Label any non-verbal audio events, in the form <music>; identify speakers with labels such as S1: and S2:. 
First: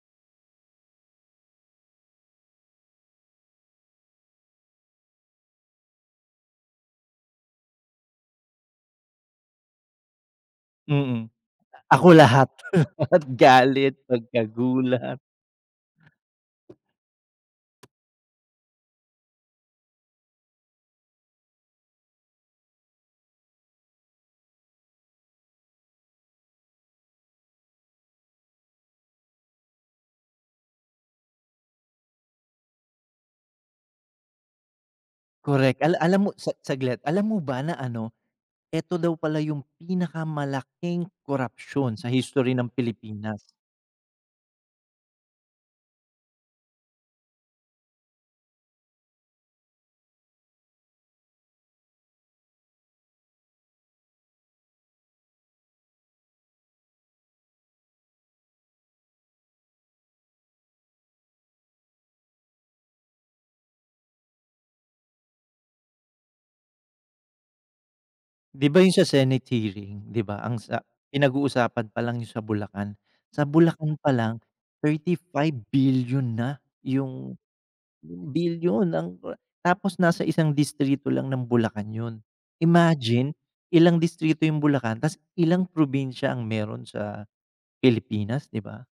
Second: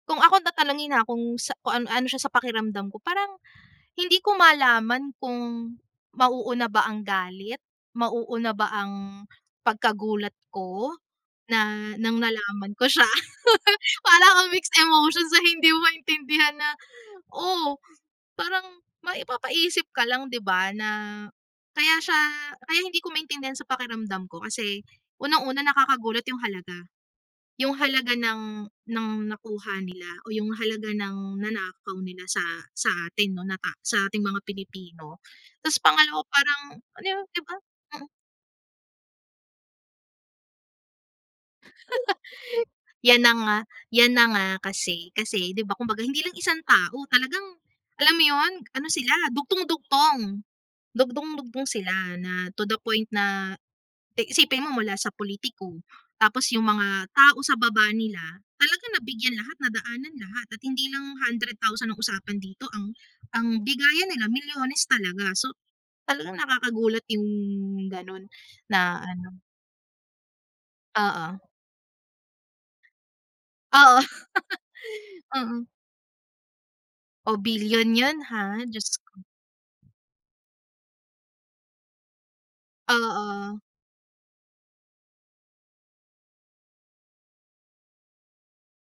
S1: Kung ako tatanungin, ha, kung sa kung ano ano siya sa pakiramdam ko, parang hindi ko malaman kung mauuna ba ang galit, mauuna ba ang pagkagulat ko,
S2: Mm.
S1: na
S2: Ako
S1: nang
S2: lahat.
S1: nalaman ko siya.
S2: <chuckles>
S1: <chuckles>
S2: Galit,
S1: Para bang mixed
S2: pagkagulat.
S1: emotion na hindi mo maintindihan na, oh, parang maipapaisip ka lang, 'di ba, na kaya siya kaya hindi ko maintindihan sa pakiramdam ko kasi unang-una nakakagulat 'yung halaga, 'yung halaga ng ng nakuha nila, o 'yung halaga ng nanakaw nila sa sa atin 'no, na ta sa ating mga Pilipino. Tas
S2: Correct. Ala
S1: pangalawa
S2: alam mo sa
S1: parang,
S2: saglit,
S1: ano yun,
S2: alam
S1: 'di
S2: mo
S1: ba?
S2: ba na
S1: Mm.
S2: ano, ito daw pala 'yung pinakamalaking korapsyon sa history ng
S1: <chuckles> 'Yan na
S2: Pilipinas.
S1: nga 'yan na nga, kasi kasi, 'di ba, kumbaga hindi lang isang tao talagang, alam mo 'yun, ano sila, dugtung-dugtong, dugtung-dugtong sila na to the point na eh, isipin mo mula sa politiko, tapos 'yung mga tao sa baba nila, talaga nabigyan lahat na daanan lahat at hindi lang 100,000 ang usapan dito ang ang bigayan nila milyones talaga. So, talagang nakakagulat 'yung gano'n
S2: 'Di ba 'yun
S1: na
S2: sa
S1: ano.
S2: senate hearing, 'di ba, ang sa
S1: Oo.
S2: pinag-uusapan palang do'n sa Bulacan. Sa Bulacan
S1: Oo.
S2: palang thirty
S1: <chuckles>
S2: five
S1: Mm.
S2: bilyon na
S1: Oh,
S2: 'yung
S1: bilyon 'yun, ha, Diyos
S2: bilyon ang
S1: ko.
S2: kora tapos nasa isang distrito lang ng Bulacan 'yun. Imagine,
S1: Oo.
S2: ilang distrito 'yung Bulacan, tas ilang probinsya ang meron sa Pilipinas, 'di ba?